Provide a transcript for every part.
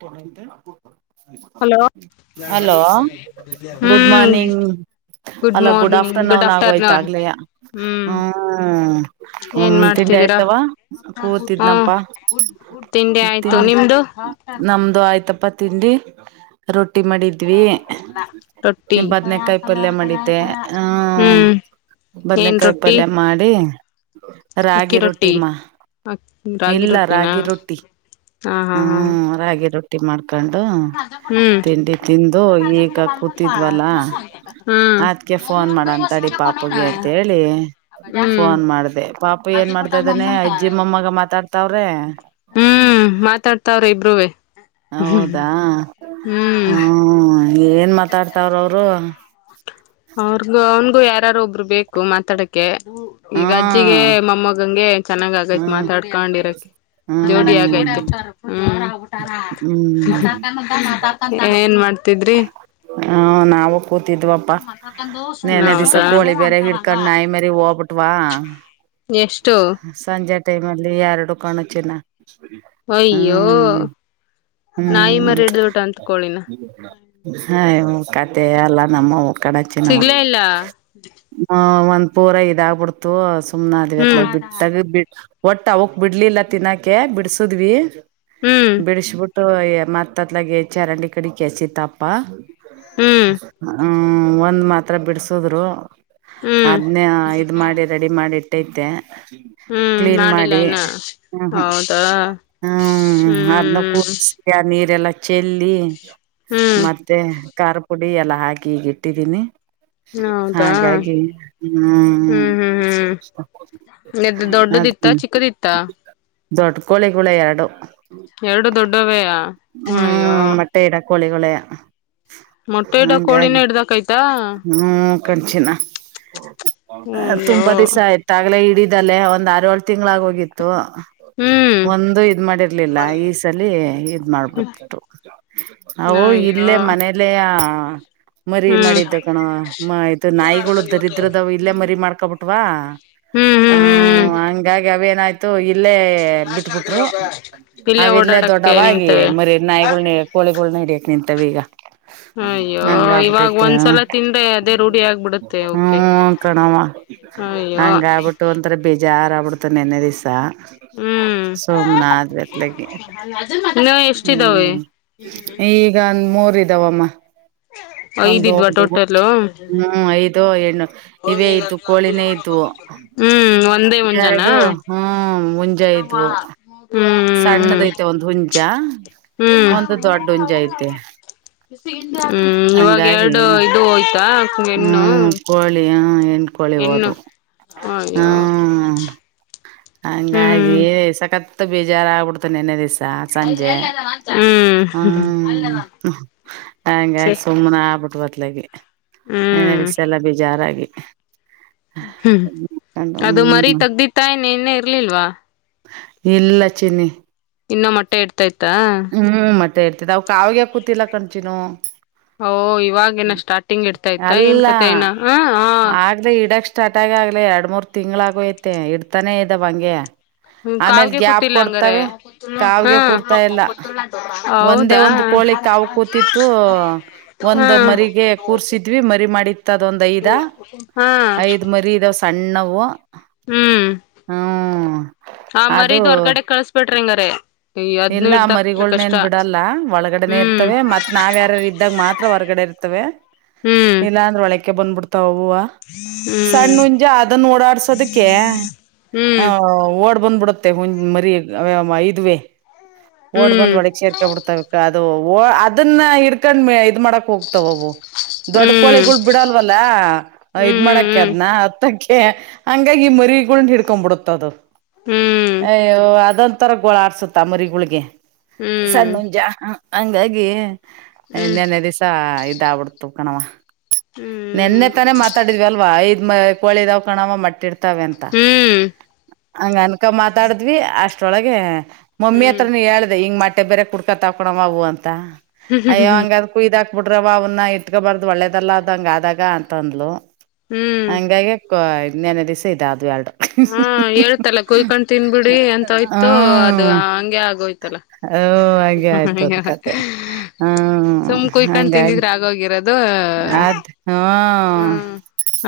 ತ hello hello good hmm morning ಅಲ್ಲ good afternoon ಅವನ್ ಆಗೋಯ್ತ ಆಗ್ಲಯ ಹ್ಮ್ ಹ್ಮ್ ಏನ್ ಹ್ಮ ಡ ಮಾಡ್ತಿದ್ದೀರಾ ಆಯ್ತವಾ ಹಾ ಕೂತಿದ್ನಪ ಆಯ್ತು ತಿಂಡಿ ನಿಮ್ದು ನಮ್ದು ಆಯ್ತಪ್ಪ ತಿಂಡಿ ರೊಟ್ಟಿ ರಟ್ಟಿ ಮಾಡಿದ್ವಿ ರೊಟ್ಟಿ ನಿಮ ಬದ್ನಕಾಯಿ ಪಲ್ಯ ಮಾಡಿದ್ದೆ ಹ್ಮ ಹ್ಮ್ ಏನ್ ಬದನೇಕಾಯಿ ರೊಟ್ಟಿ ಪಲ್ಯ ಮಾಡಿ ರಾಗಿ ರೊಟ್ಟಿ ಮಾ ರಾಗಿ ಇಲ್ಲ ರೊಟ್ಟಿನಾ ರಾಗಿ ರೊಟ್ಟಿ ಹಾ ಹಾ ಹಾ ಹಾ ರಟ್ಟಿ ಮಾಡ್ಕೊಂಡು ಹ್ಮ್ ತಿಂಡಿ ತಿಂದು ಈಗ ಕೂತಿದ್ವಲ್ಲ ಹ್ಮ್ ಅದ್ಕ ಫೋನ್ ಮಾಡ ಅಂತಡಿ ಪಾಪಗೆ ಅಂತ ಹೇಳಿ ಹ್ಮ್ ಫೋನ್ ಮಾಡ್ದ ಪಾಪು ಏನ್ ಮಾಡತ ಮದಾನೆ ಅಜ್ಜಿಮ್ಮಮ್ಮಗ ಮಾತಾಡ್ತಾವ್ರೆ ಹ್ಮ್ ಮಾತಾಡ್ತಾವ್ರ ಇಬ್ರೂ ಹೌದಾ ಹ್ಮ ಏನ್ ಮಾತಾಡ್ತಾವ್ರ ಅವರು ಅವ್ರಗೂ ಅವನ್ಗೂ ಯಾರಾರು ಒಬ್ರು ಬೇಕು ಮಾತಾಡಕ್ಕೆ ಈಗ ಹ್ಮ್ ಅಜ್ಜಿಗೆ ಮಮ್ಮಗಂಗೆ ಚೆನ್ನಾಗ ಆಗೈತ್ ಹ್ಮ್ ಮಾತಾಡ್ಕೊಂಡಿರಕ್ ಜೋಡಿ ಹ್ಮ್ ಆಗೈತ ಹ್ಮ್ ಹ್ಮ್ ಮಾತಾಡ್ಕಂತಾರ ಹ ನಾವು ಕೂ ತಿದ್ವಪ್ಪಾ ನೆನೆ ದಿವಸ ಕೋಳಿ ಬೇರೆ ಹಿಡ್ಕೊಂಡ್ ನಾಯಿ ಮರಿ ಹೋಗ್ಬಿಟ್ವಾ ಎಷ್ಟು ಸಂಜೆ ಟೈಮ್ಲ್ಲಿ ಎರಡು ಕಾಣೋ ಚಿನ್ನ ಅಯ್ಯೋ ಹ್ಮ್ ನಾಯಿ ಹ್ಮ್ ಮರಿ ಹಿಡ್ದಬಿಟ್ಟ ಅಂತ ಕೋಳಿನ ಹಾ ಓ ಕ ಹೇ ಅಲ್ಲ ನಮ್ಮವು ಕಡ ಚಿನ್ನಮ್ಮ ಸಿಗ್ಲೇ ಇಲ್ಲ ಆವ ಒಂದ್ ಪೂರ ಇದಾಗ್ಬಿಡ್ತು ಸುಮ್ನ ಅದ್ವಿತ್ಲ ಹ್ಮ್ ಬಿಟ್ಟಾಗ ಬಿ ಒಟ್ಟ ಅವಕ್ ಬಿಡ್ಲಿಲ್ಲ ತಿನ್ನಾಕೆ ಬಿಡ್ಸುದ್ವಿ ಹ್ಮ್ ಬಿಡಿಸಬಿಟ್ಟು ಮತ್ದ್ಲಗ ಚರಂಡಿ ಕಡೆ ಕೆಸಿತಪ್ಪ ಹ್ಮ್ [inaudible] ಹ್ಮ ಒಂದ್ ಮಾತ್ರ ಬಿಡ್ಸುದ್ರು ಹ್ಮ್ ಅದ್ನೇ ಇದ್ ಮಾಡಿ ರೆಡಿ ಮಾಡಿ ಇಟ್ಟೈತೆ ಹ್ಮ್ ಕ್ಲೀನ್ ಮಾಡಿಲ್ಲ ಮಾಡಿ ಇನ್ನ ಹ್ಮ ಹೌದಾ ಹ್ಮ್ ಅದನ್ನ ಕೂ ಯಾರ್ ಆ ನೀರೆಲ್ಲಾ ಚೆಲ್ಲಿ ಹ್ಮ್ ಮತ್ತೆ ಖಾರ ಪುಡಿ ಎಲ್ಲ ಹಾಕಿಗ ಇಟ್ಟಿದ್ದೀನಿ ಹೌದಾ ಹಾಗಾಗಿ ಹ್ಮ್ಮ್ ಹ್ಮ್ ಡ್ ದತ್ತ ಚಿಕ್ಕದತ್ತಾ ದೊಡ್ಡ ಕೋಳಿ ಗೋಳೆ ಎರಡು ಎರಡು ದೊಡ್ಡವೆಯಾ ಅಯ್ಯೋ ಕೋಳಿಕಳೆಯ ಮೊಟ್ಟೆ ಇಡೋ ಹಂಗಾಗಿ ಕೋಳಿನೇ ಹಿಡ್ದಕಯ್ತಾ ಹ್ಮ್ ಕಾಣ್ಚಿನ ಅಯ್ಯೋ ತುಂಬಾ ದಿವಸ ಆಯ್ತ ಆಗ್ಲೇ ಹಿಡಿದಲ್ಲೆ ಒಂದ್ ಆರ್ ಏಳ್ ತಿಂಗ್ಗಳಾಗೋಗಿತ್ತು ಹ್ಮ್ ಒಂದು ಇದ್ ಮಾಡಿರ್ಲಿಲ್ಲ ಈ ಸಲ್ಲಿ ಇದ್ ಮಾಡ್ಬಿಡ್ತು ಅವು ಅಯ್ಯೋ ಇಲ್ಲೇ ಮನೇಲೆಯ ಮರಿ ಹ್ಮ್ ಮಾಡಿದ್ದ ಕಣವ ಇದು ನಾಯಿಗಳು ದರಿದ್ರದಾವ ಇಲ್ಲೇ ಮರಿ ಮಾಡ್ಕೊಬಿಟ್ವಾ ಹ್ಮ್ ಹ್ಮ್ ಹ್ಮ್ ಹ್ಮ ಹಂಗಾಗಿ ಅವೇನಾಯ್ತು ಇಲ್ಲೇ ಬಿಟ್ಬಿಟ್ರು ಅವು ಇಲ್ಲೇ ಓಡಾಡಕ್ಕೆ ದೊಡ್ಡವಾಗಿ ನಿಂತವೆ ಮರಿ ನಾಯಿಗಳ್ನೆ ಕೋಳಿಗಳ್ನ ಹಡಿಯಕ್ ನಿಂತಾವೀಗ ಅಯ್ಯೋ ನಂಗ ಆಪಿಟ್ಟ ಇವಾಗ ಇತೇ ಒಂದ್ಸಲ ತಿಂದ್ರೆ ಅದೇ ರೂಢಿ ಆಗ್ಬಿಡುತ್ತೆ ಅವಕ್ಕೆ ಹ್ಮ ಕಾಣುವ ಅಯ್ಯೋ ಹಂಗ ಆಬಿಟ್ಟು ಒಂಥರ ಬೇಜಾರ ಆಬಿು ತ ನಿನ್ನೆ ದಿವ್ಸ ಹ್ಮ್ ಸೋಮ್ನಾದ್ ಬೇಕೆ ಇನ್ನು ಎಷ್ಟಿದಾವೆ ಹ್ಮ್ ಈಗಂದ ಮೂರ್ ಇದಾವಮ್ಮ [inaudible] ಒಂದು ಐದಿದ್ವಾ ಹ ಟೋಟಲು ಹ್ಮ್ ಐದು ಹೆಣ್ಣು ಇವೇ ಇದ್ದತ್ತು ಕೋಳಿನೇ ಇದ್ದವು ಹ್ಮ್ ಒಂದೇ ಮುಂಜಾನಾ ಎರಡು ಹ್ಮ್ ಮುಂಜ ಇದ್ವು ಹ್ಮ್ ಸಣ್ಣದೈತೆ ಒಂದ್ ಹುಂಜಾ ಹ್ಮ್ ಹ್ಮ್ ಇವಾಗ ಹಂಗಾಗಿ ಎರಡು ಇದು ಹೋಯ್ತಾ ಹೆಣ್ಣು ಹ್ಮ್ ಕೋಳಿ ಹೆ ಕೊಳ್ಳಿ ಹೆಣ್ಣು ಹೋತು ಅಯ್ಯೋ ಹ್ಮ ಹಂಗಾಗಿ ಹ್ಮ್ ಸಖತ್ ಬೇಜಾರ ಆಗ್ಬಿಡ್ತೆ ನೆನ್ನೆ ದಿವ್ಸ ಸಂಜೆ ಹ್ಮ್ ಹ್ಮ ಹಂಗಾಗಿ ಸರಿ ಸುಮ್ನೆ ಆಗ್ಬಿಟೂ ಆ ತೆ ಲೆಗೆ ಹ್ಮ್ ನೆನೆದಿದೆಸೆಲ್ಲ ಬೇಜಾರಾಗಿ ಹ್ಮ್ ಅದು ಮರಿ ಹ್ಮ್ ತಗ್ದಿತಾಯ್ ನಿನ್ನೆ ಇರ್ಲಿಲ್ವಾ ಇಲ್ಲ ಚಿನ್ನಿ ಇನ್ನ ಮೊಟ್ಟೆ ಇಡ್ತೈತಾ ಹೇರ್ತಿದ್ ಅವಕ ಅವಿಗೆ ಕೂತಿಲ್ಲ ಕಣ್ಚಿನು ಓ ಇವಾಗೇನ ಸ್ಟಾರ್ಟಿಂಗ್ ಇಡ್ತಾ ಇತ್ತ ಏನ್ ಅಲ್ಲ ಕತೆ ಏನ ಹ ಹ ಆಗಲೇ ಇಡಕ್ ಸ್ಟಾರ್ಟ್ ಆಗ ಗಾಗ್ಲ ಎರಡ್ ಮೂರ್ ತಿಂಗಳ ಆಗೋಯತೆ ಇಡ್ತಾನೇ ಇದ್ದವ ಹಂಗೆ ಆಮೇಲ್ ಕಾವ್ಗೆ ಗ್ಯಾಪ್ ಕೂತಿಲ್ಲ ಹಂಗಾರೆ ಕೊಡ್ತವೆ ಹಾ ಕಾವ್ಗೆ ಕೂರ್ತಾ ಎಲ್ಲ ಒಂದೇ ಹೌದಾ ಒಂದ್ ಕೋಳಿ ಕಾವು ಕೂತಿತ್ತು ಒಂದ ಹಾ ಮರಿಗೆ ಕೂರ್ಸಿ ಇದ್ವಿ ಮರಿ ಮಾಡಿತ್ತ ಅದ ಒಂದ್ ಐದ ಹಾ ಐದ್ ಮರಿ ಇದಾವ ಸಣ್ಣವು ಹ್ಮ ಹಾ ಮರೀದ್ ಹೊರ್ಗಡೆ ಕಳ್ಸ್ಬಟ್ರಿ ಹಂಗರ ಅದ್ನು ಇರದಕ್ ಗಳನೇನ್ ಬಿಡಲ್ಲ ಒಳಗಡೆನೆ ಇರ್ತವೆ ಮತ್ ನಾವ್ ಯಾರಾರ ಇದ್ದಾಗ ಮಾತ್ರ ಹೊರಗಡೆ ಇರ್ತವೆ ಹ್ಮ್ ಇಲ್ಲಾಂದ್ರೆ ಒಳಕ್ಕೆ ಬಂದ್ಬಿಡ್ತ ವಾ ಹ್ಮ್ ಸಣ್ಣ ಹುಂಜ ಅದನ್ನ ಓಡಾಡ್ಸೋದಕ್ಕೆ ಹ ಓಡ್ ಬಂದ್ಬಿಡತ್ತೆ ಹ್ ಮರಿ ಐದುವೆ ಹ್ಮ್ ಓಡ್ ಹ್ಮ್ ಹ್ಮ್ ಬಂದ್ ಒಡಗ್ ಸೇರ್ಕ ಬಿಡ್ತಾವ ಅದು ಅದನ್ನ ಹಿಡ್ಕೊಂಡ್ ಮ ಇದ್ ಮಾಡಕ್ ಹೋಗತಾವವು. ಹ್ಮ್ ದೊಡ್ ಕೋಳಿಗಳ ಬಿಡಲ್ವಲ್ಲಾ ಇದ್ ಮಾಡಕ ಅದ್ನ ಹತ್ತಕ ಹಂಗಾಗಿ ಮರಿಗಳ ಹಿಡ್ಕೊಬಿಡುತ್ತ ಅದು ಹ್ಮ್ ಹ್ಮ್ ಹ್ಮ್ ಅಯ್ಯೋ ಅದಂತ ಅದ ಒಂದ್ ತರ ಗೋಳ ಆಡ್ಸುತ್ತ ಮರಿಗಳಿಗೆ ಸಣ್ಣ ಹುಂಜ ಹಂಗಾಗಿ ಹ್ಮ್ ಹ್ಮ್ ಇನ್ನೆನೇ ದಿವ್ಸ ಇದಬಿಡ್ತು ಕಣವ ನೆನ್ನೆ ತಾನೇ ಮಾತಾಡಿದ್ವಿ ಅಲ್ವಾ ಐದ್ ಮ ಕೋಳ ಇದಾವ್ ಕಣವ ಮಟ್ಟೆಡ್ತ ತವೆ ಅಂತ ಹಂಗ ಅನ್ಕ ಮಾತಾಡಿದ್ವಿ ಅಷ್ಟೊಳಗೆ ಮಮ್ಮಿ ಹ್ಮ್ ಹತ್ರ ನೀ ಹೇಳ್ದ ಹಿಂಗ ಮಟ್ಟೆ ಬೇರೆ ಕುಡ್ಕತಾಕೋಣಮ್ಮ ಅವು ಅಂತ ಅಯ್ಯ ಹಂಗ ಅದ್ ಕುಯ್ದಾಕ ಹ ಬಿಡ್ರವ ಅವ್ನ್ನ ಇಟ್ಕಬಾರ್ದ ಒಳ್ಳೇದಲ್ಲ ಅದಂಗ ಆದಾಗ ಅಂತಂದ್ಲಲು ಹ್ಮ್ ಹ ನ್ ರಸ ಇ ಅದು ಆ ಹಾ ಹೇಳ್ತಲ್ಲ ಕುಯ್ಕೊಂಡ್ ತಿನ್ಬಿಡಿ ಅಂತೋಯ್ತು ಅದು ಹ್ಮ್ ಹಂಗೆ ಆಗೋಯ್ತು. ಓ ಹಂಗೆ ಆಯ್ತದ ಕತೆೆ ಹ್ಮ ಸುಮ್ ಕುಯ್ಕೊಂಡ್ ಹಂಗಾಗಿ ತಿಂದಿದ್ರ ಆಗೋಗಿರೋದು ಅದ ಹ್ಮ ಹ್ಮ್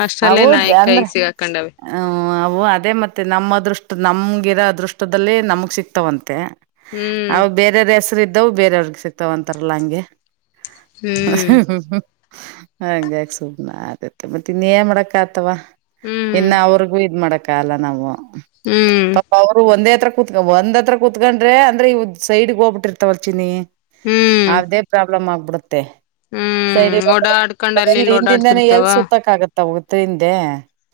ಅಷ್ಟ್ರಲ್ಲೇ ಅವು ನಾಯಿ ಜಂದ್ರೆ ಕೈಗ್ ಸಿಗಾಕೊಂಡವೆ ಹ ಹು ಅದೇ ಮತ್ತೆ ನಮ್ಮ ಅದೃಷ್ಟ ನಮಗಿರೋ ಅದೃಷ್ಟದಲ್ಲಿ ನಮಗ್ ಸಿಕ್ತಾವಂತೆ. ಹ್ಮ್ ಫ್ರೀ ಇದ್ದವು ಬೇರೆಯವ್ರಿಗೆ ಸಿಕ್ತಾವ ಅಂತಾರಲ್ಲಾ ಹಂಗೆ ಹ್ಮ್ ಹಾಂಗಾಗಿ ಸುಮ್ನಾದೆ ತ್ತ ಮತ್ತೆ ಇನ್ನು ಏನ್ ಮಾಡಕ ಆತವಾ ಹ್ಮ್ ಇನ್ನು ಅವ್ರಿಗೂ ಇದ್ ಮಾಡಕ ಅಗಲ್ಲ ನಾವು. ಹ್ಮ್ ಪಾಪ ಅವರು ಒಂದೇ ಹತ್ರ ಕುೂತ್ಕ ಒಂದ್ ಹತ್ರ ಕುೂತ್ಕೊಂಡ ಅಂದ್ರೆ ಇ ಸೈಡ್ಗ್ ಹೋಗ್ಬಿಟ್ಟಿರ್ತವಲ್ ಚಿನ್ನಿ ಹ್ಮ್ ಅದೇ ಪ್ರಾಬ್ಲಮ್ ಆಗ್ ಸೈ ಹ್ಮ್ ಓಡಾಡ್ಕೊಂಡ್ ಅಲ್ಲಿ ಇಲ್ಲಿ ಹಿಂದಿಂದಾನೇ ಓಡಾಡ್ತಿರ್ತಾವ ಎಲ್ ಸುತ್ತಕ ಆಗುತ್ತೆ ತಗೋತ್ ಹಿಂದೆ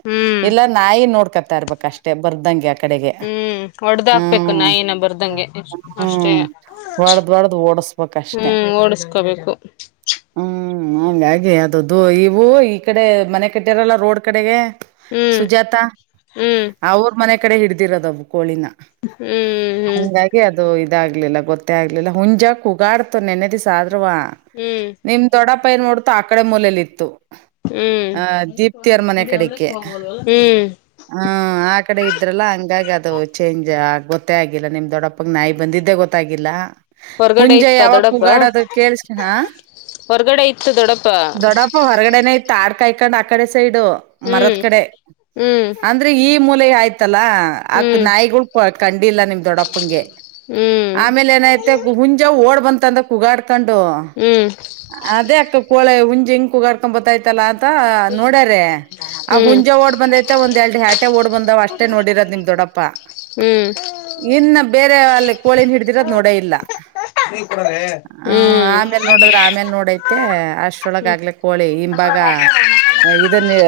ಹ್ಮ್ ಇಲ್ಲ ನಾಯಿ ನೋಡ್ಕೊತಾ ಇರ್ಬೇಕ ಅಷ್ಟೇ ಬರ್ದಂಗೆ ಯಕ ಕಡೆಗೆ ಹ್ಮ್ ಹೊಡ್ದ ಹಾಕ್ಬೇಕು ಹ್ಮ್ ನಾಯಿನ ಬರ್ದಂಗೆ ಅಷ್ಟೇ ಹ್ಮ್ ಹೊಡದ ಹೊಡದ ಓಡಸ್ಬೇಕಷ್ಟೆ ಹ್ಮ್ ಓಡಸ್ಕೋಬೇಕು ಹ್ಮ್ ಹಂಗ ಹಾಗೆ ಅದದುು ಇವು ಈ ಕಡೆ ಮನೆ ಕಟ್ಟಿರಲ್ಲ ರೋಡ್ ಕಡೆಗೆ ಹ್ಮ್ ಸುಜಾತಾ ಹ್ಮ್ ಅವ್ರ ಮನೆ ಕಡೆ ಹಿಡ್ದಿರೋದ ಅದು ಕೋಳಿನ ಹ ಹಂಗಾಗಿ ಅದು ಇದಾಗ್ಲಿಲ್ಲ ಗೊತ್ತೇ ಆಗ್ಲಿಲ್ಲ ಹುಂಜಾ ಕೂಗಾಡ್ತು ನೆನೆದಿ ಸ ಆದ್ರ ವಾ ಹ್ಮ್ ನಿಮ್ ದೊಡ್ಡ ಪೈ ನೋಡ್ತು ಆ ಕಡೆ ಮೂಲೇಲಿತ್ತು ಹ್ಮ್ ಆ ದೀಪ್ತಿಯರ್ ಮನೆ ಕಡೆಗೆ ಹ್ಮ್ ಹ್ಮ ಆ ಕಡೆ ಇದ್ರಲ್ಲ ಹಂಗಾಗಿ ಅದು ಚೇಂಜ್ ಆ ಗೊತ್ತೇ ಆಗಿಲ್ಲ ನಿಮ್ ದೊಡ್ಡಪ್ಪ ಪ್ಪಕ್ ನಾಯಿ ಬಂದಿದ್ದೆ ಗೊತ್ತಾಗಿಲ್ಲ ಹೊರ್ಗಡೆ ಹುಂಜೆ ಇತ್ತ ಯಾವಕ್ ದೊಡ್ಡಪ್ಪ ಉಗಾಡದು ಕೇಳಳ್ಸಣ ಹೊರ್ಗಡೆ ಇತ್ತು ದೊಡ್ಡಪ್ಪ ದೊಡ್ಡಪ್ಪ ಹೊರಗಡೆನ ಇತ್ ಆಡ್ ಕಾಯ ಇ ಕಡೆ ಇಂದ ಆ ಕಡೆ ಸೈಡು ಮರತ್ ಹ್ಮ್ ಕಡೆ ಹ್ಮ್ ಅಂದ್ರೆ ಈ ಮೂಲೆ ಆಯ್ತು ಲ್ಲ ಆಕ್ ಹ್ಮ್ ನಾಯಿಗಳು ಕಂಡಿಲ್ಲ ನಿಮ್ ಗೆ ಹ್ಮ್ ಹ್ಮ್ ಆಮೇಲೆ ಏನ ಆಯ್ತ್ ಹುಂಜ ಓಡ್ ಬಂತ ಅಂದ ಕುಾಗಾಡ್ ಕಕೊಂಡು ಹ್ಮ್ ಅದೇ ಅಕ್ಕ ಕೋಳೆ ಹುಂಜ ಇಂಕೂಡ್ಕೊಂಡ್ ಬತತಿ ಆತ್ತಲ್ಲ ಅಂತ ನೋಡ್ಯಾರ ಆ ಹುಂಜೆ ಹ್ಮ್ ಓಡ್ ಬಂದ್ತೆ ಒಂದ್ ಎರಡು ಹ್ಯಾಟೆ ಓಡ್ ಬಂದಾವ್ ಅಷ್ಟೇ ನೋಡಿರದ್ ನಿಮ್ ದೊಡಪ್ಪಾ ಇನ್ನ ಬೇರೆ ಅಲ್ಲಿ ಕೋಳಿನ ಹಿಡ್ದಿರೋದು ನೋಡೇ ಇಲ್ಲ ಹ ಹ್ಮ್ ಆಮೇಲ್ ನೋಡದ್ರ ಆಮೇಲ್ ನೋಡೈತೆ ಅಷ್ಟ್ರೊಳಗ ಹ್ಮ್ ಆಗ್ಲೆ ಕೋಳಿ ಹಿಮ್ಭಾಗ ಹ ಇದನ್ನ ಹೇಳ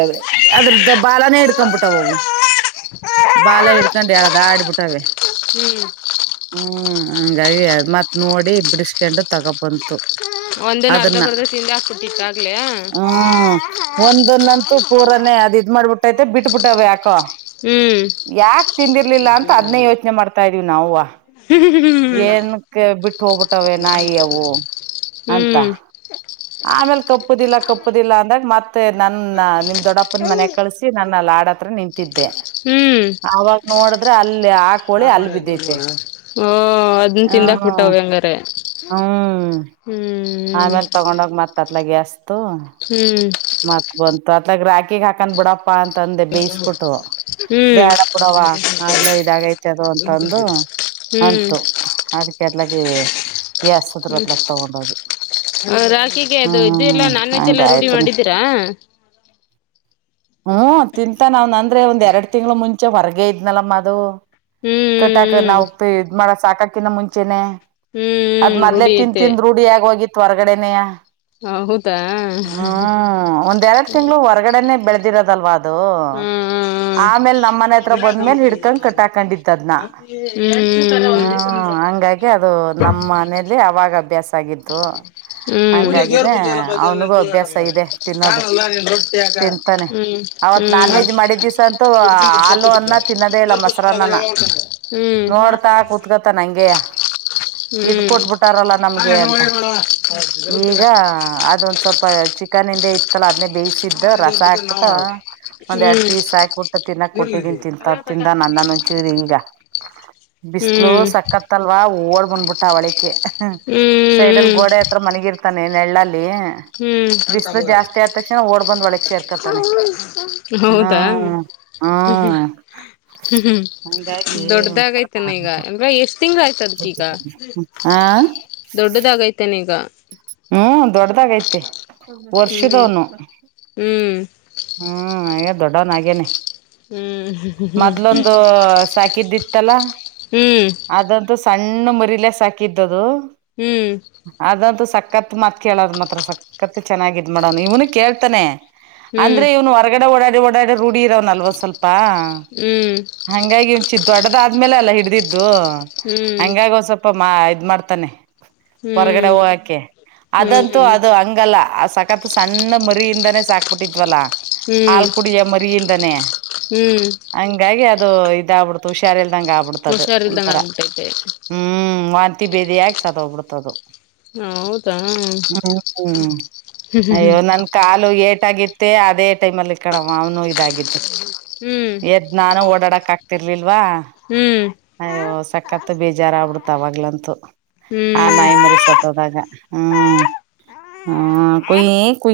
ಅದ್ರದ್ದ ಬಾಲಾನೇ ಹಿಡ್ಕೊಬಿಟ್ಟಾವವು ಬಾಲ ಇಡ್ಕೊಂಡು ಎಳೆದುಆಡ್ಬಿಟ್ಟವೆ ಹ್ಮ್ ಹ್ಮ್ ಹಂಗಾಗಿ ಅದ ಮತ್ ನೋಡಿ ಬಿಡಿಸಿಕೊಂಡು ತಗೊ ಬಂತು ಒಂದೇನ ಅರ್ಧ ಅದನ್ನ ಬರ್ಧ ತಿಂದೆ ಹಾಕ್ಬಿಟ್ಟಿತ್ತು ಆಗ್ಲೇ ಹ್ಮ ಒಂದನ್ನಂತೂ ಪುರಾನೆ ಅದ ಇದ್ ಮಾಡ್ಬಿಟ್ಟೈತೆ ಬಿಟ್ಬ ಬಿಟ್ಟಾವ ಯಾಕೋ ಹ್ಮ್ ಯಾಕ ತಿಂದಿರ್ಲಿಲ್ಲ ಅಂತ ಅದನ್ನೇ ಯೋಚನೆ ಮಾಡ್ತಾಯಿದ್ದೆ ನಾವ್ವ ಹ್ಮ್ ಏನಕ್ಕೆ ಬಿಟ್ಟ ಹೋಗ್ಬಿಟ್ಟವೇ ನಾಯಿ ಅವು ಅಂತ ಹ್ಮ್ ಆಮೇಲ್ ಕಪ್ಪುದಿಲ್ಲ ಕಪ್ಪುದಿಲ್ಲ ಅಂದಾಗ ಮತ್ತೆ ನನ್ನ ನಿಮ್ ದೊಡ್ಡಪ್ಪನ ಮನೆ ಕಳಸಿ ನನ್ನ ಅಲ್ಲಿ ಆಡತ್ರ ನಿಂತಿದ್ದೆ ಹ್ಮ್ ಆಗ ನೋಡಿದ್ರೆ ಅಲ್ಲಿ ಹಾ ಕೋಳಿ ಅಲ್ಲಿ ಬಿದ್ದೈತೆ ಹ್ಮ ಬಿಟ್ಟುಬಿಟ್ಟವೇ ಅಂಗರೇ ಹ್ಮ್ ಆಮೇಲ್ ತಗೊಂಡ ಹೋಗಿ ಮತ ಅತಾಲ್ಗತು ಹ್ಮ್ ಮತ್ ಬಂತು ಅತ್ಲಗ ರಾಕಿಗೆ ಹಾಕೊಂನ್ನ ಬಿಡಪ್ಪ ಅಂತ ತಂದೆ ಬೇಯಿಸಬಿಟ್ಟು ಹ್ಮ್ ಬ್ಯಾಡ ಬಿಡವ್ವಾ ಆಗ್ಲ ಇದಾಗೈತದ ಅಂತಂದು ಹ್ಮ್ ಅಂತು ಅದಕ್ಕೆ ಅದಲಾಗಿ ಎಸ್ತದರು ಅದ್ಲಕ್ಕ ತಗೊಂಡ ಹೋಗಿ ಹಾ ರಾಖಿಗೆ ಅದು ಇದುಯೆಲ್ಲಾ ನಾನ್ ವೆಜ್ ಎಲ್ಲ ರೂಢಿ ಹಂಗಾಯ್ತು ಮಾಡಿದ್ದೀರಾ [inaudible] ಹ್ಮ್ ತಿಂತ ನಾವ್ ಅಂದ್ರೆ ಒಂದ್ ಎರಡ್ ತತಿಂಗಳು ಮುಂಚೆ ಹೊರಗ ಇದದ್ನಲ್ಲಮ್ಮ ಅದು ಕಟ್ಟಾಕಿ ಹ್ಮ್ ಹ್ಮ್ ನಾವು ಇದುಮಾಡ ಸಾಕಕಿನ್ನ ಮುಂಚೆನೆ ಅದ್ ಹ್ಮ್ ಮದ್ಲೆ ರೂಢಿ ತಿನ್ ಐತೆ ತಿನ್ ರೂಢಿಯಾಗಿ ಹೋಗಿತ್ತು ಹೊರ್ಗಡೆನಯ ಹ ಹೌದಾ ಹ್ಮ್ ಹ್ಮ್ ಒಂದೆರಡು ತಿಂಗಳು ಹೊರ್ಗಡೆನೆ ಬೆಳೆದಿರೋದಲ್ವಾ ಅದು ಆಮೇಲ್ ಹ್ಮ ನಮ್ ಮನೆ ಹತ್ರ ಬಂದ್ಮೇಲ್ ಹಿಡ್ಕೊಂಡ್ ಹಾ ಕಟ್ಟಾಕೊಂಡಿದ್ದ ಅದ್ನ ಹ್ಮ್ ಹ್ಮ್ ಹಂಗಾಗಿ ಅದು [inaudible] ನಮ್ಮ ಮನಲಿ ಅವಾಗ ಅಭ್ಯಾಸ ಆಗಿದ್ದು ಹ್ಮ್ ಹ್ಮ್ ಹಂಗಾಗಿನೇ ಅವನಿಗೂ ಅಭ್ಯಾಸ ಇದೆ ತಿನ್ನೋದು ತಿಂತಾನೆ ಹ್ಮ್ ಅವತ್ ನಾನ್ ವೆಜ್ ಮಾಡಿದಿವಸ ಅಂತೂ ಹಾಲು ಅನ್ನ ತಿನ್ನೋದೇ ಇಲ್ಲ ಮೊಸರು ಅನನ್ನ ಹ್ಮ್ ನೋಡ್ತಾ ಕುತ್ಕತ್ತ ನಂಗೆ ಇದು ಹ್ಮ್ ಕೊಟ್ಬಿಟಾರಲ್ಲ ನಮ್ಗೆ ಅಂತ ಈಗ ಅದೊಂದ್ ಸ್ವಲ್ಪ ಚಿಕನ್ ಇಂದೆ ಇತಲ್ಲ ಅದನ್ನೇ ಬೇಯ ಬೇಯಿಸಿದ್ದು ರಸ ಹಾಕ್ಬಿಟ್ಟ ಒಂದ್ ಎರಡ್ ಹ್ಮ್ ಪೀಸ್ ಹಾಕಿಟ್ಟ ತಿನ್ನಾಕ್ ಕೊಟ್ಟಿದೀನಿ ತಿಂತ ತಿಂದ ನ ಅಂದನ್ಂಚಿ ಹಿಂಗ ಬಿಸ್ಲು ಹ್ಮ್ ಸಕ್ಕತ್ತ ಅಲ್ವಾ ಓಡ್ ಬಂದ್ಬಿಟ್ಟ ಒಳಿಕೆ ಸೈಡ್ಲ್ಲಿ ಹ್ಮ್ ಗೋಡೆ ಹತ್ರ ಮಲಗಿರ್ತಾನೆ ನೆಳ್ಳಲ್ಲಿ ಹ್ಮ್ ಬಿಸ್ಲು ಜಾಸ್ತಿ ಆದ ತಕ್ಷಣ ಓಡ್ ಬಂದ್ ಒಳಗ್ ಸೇರ್ಕತಾನೆ ಹೌದಾ. ಹ್ಮ್ ಹ್ಮ ಹ್ಮ್ ಹ್ಮ ಹ್ಮ್ ಹಂಗಾಗಿ ಒಂಥರ ದೊಡ್ಡದಾಗೈತನೆ ಈಗ ಅಲ್ವ ಎಷ್ಟ್ ತಿಂಗ್ ಆಯ್ತ ಅದ್ಕೀಗ. ಹ ದೊಡ್ಡದಾಗೈತನೆ ಈಗ ಹ್ಮ್ ದೊಡ್ಡದಾಗೈತಿ ಹ್ಮ್ ವರ್ಷದವನು ಹ್ಮ್ ಹ್ಮ ದೊಡ್ಡವನಾಗೇನೆ ಹ್ಮ್ ಮೊದ್ಲೊಂದು ಸಾಕಿದ್ದಿತ್ತಲ್ಲ ಹ್ಮ್ ಹ್ಮ್ ಅದಂತೂ ಸಣ್ಣ ಮರಿಲೆ ಸಾಕಿದ್ದದು ಹ್ಮ್ ಅದಂತೂ ಕತ್ ಕೇಳೋದ್ ಮಾತ್ರ ಸಕತ್ ಚೆನ್ನಾಗಿ ಇದು ಮಾಡೋನು ಇವನು ಕೇಳ್ತಾನೆ ಹ್ಮ್ ಹ್ಮ್ ಅಂದ್ರೆ ಇವ್ ಹೊರ್ಗಡೆ ಓಡಾಡಿ ಓಡಾಡೆ ರೂಢಿ ಇರುವನು ಅಲ್ವ ಸ್ವಲ್ಪ ಹ್ಮ್ ಹಂಗಾಗಿ ಒಂಚೂರು ದೊಡ್ಡದಾದ್ಮೇಲೆ ಅಲ್ಲ ಹಿಡಿದಿದ್ದ ಇದು ಹ್ಮ್ ಹಂಗಾಗಿ ಸ್ವಲ್ಪ ಮಾ ಇದ್ ಮಾಡ್ತಾನೆ ಹ್ಮ್ ಹೊರಗಡೆ ಹ್ಮ್ ಹೋಗಕೆ ಅದಂತೂ ಅದು ಹಂಗಲ್ಲ ಆ ಸಕತ್ ಸಣ್ಣ ಮರಿಯಿಂದಾನೇ ಸಾಕ್ಬಿಟ್ಟಿದ್ವಲ್ಲ. ಹಾಲ್ ಕುಡಿಯ ಮರಿಯಿಂದಾನೇ ಹ್ಮ್ ಹಂಗಾಗಿ ಅದು ಇದಾಗಬಿಡ್ತು ಹುಷಾರಿ ಎಲ್ [unintelligible] ಗ ಆಗ್ಬಿಡ್ತದ ಹುಷಾರಿಲ್ದಂಗ ಒಂಥರ ಆಗ್ಬಿಟ್ಟೈತೆ ಹ್ಮ್ ವಾಂತಿ ಬೇದಿಯಾಕ ಸತ್ ಹೊಗ್ಬಿಡ್ತು. ಹ್ಮ್ ಹ್ಮ ಅಯ್ಯೋ ನನ್ ಕಾಲು ಏ [unintelligible] ಗತ್ತ ಅದೇ ಟೈಮಲ್ಲಿ ಕಣಮ್ಮ ಅವ್ನು ಇದಾಗಿದ್ದು ಹ್ಮ್ ಎದ್ ನಾನು ಓಡಾಡಕ್ ಆ ಹ್ಮ್ ಅಯ್ಯೋ ಸಕತ್ತು ಬೀಜಾರ ಆಬಿಡ್ತ ಅವಾಗ್ಲಂತೂ ಆ ಹ್ಮ್ ನಾಯಿ ಮರಿ ಸತ್ತೊದಾಗ. ಹ್ಮ್ ಹ ಕುಯ್ ಕು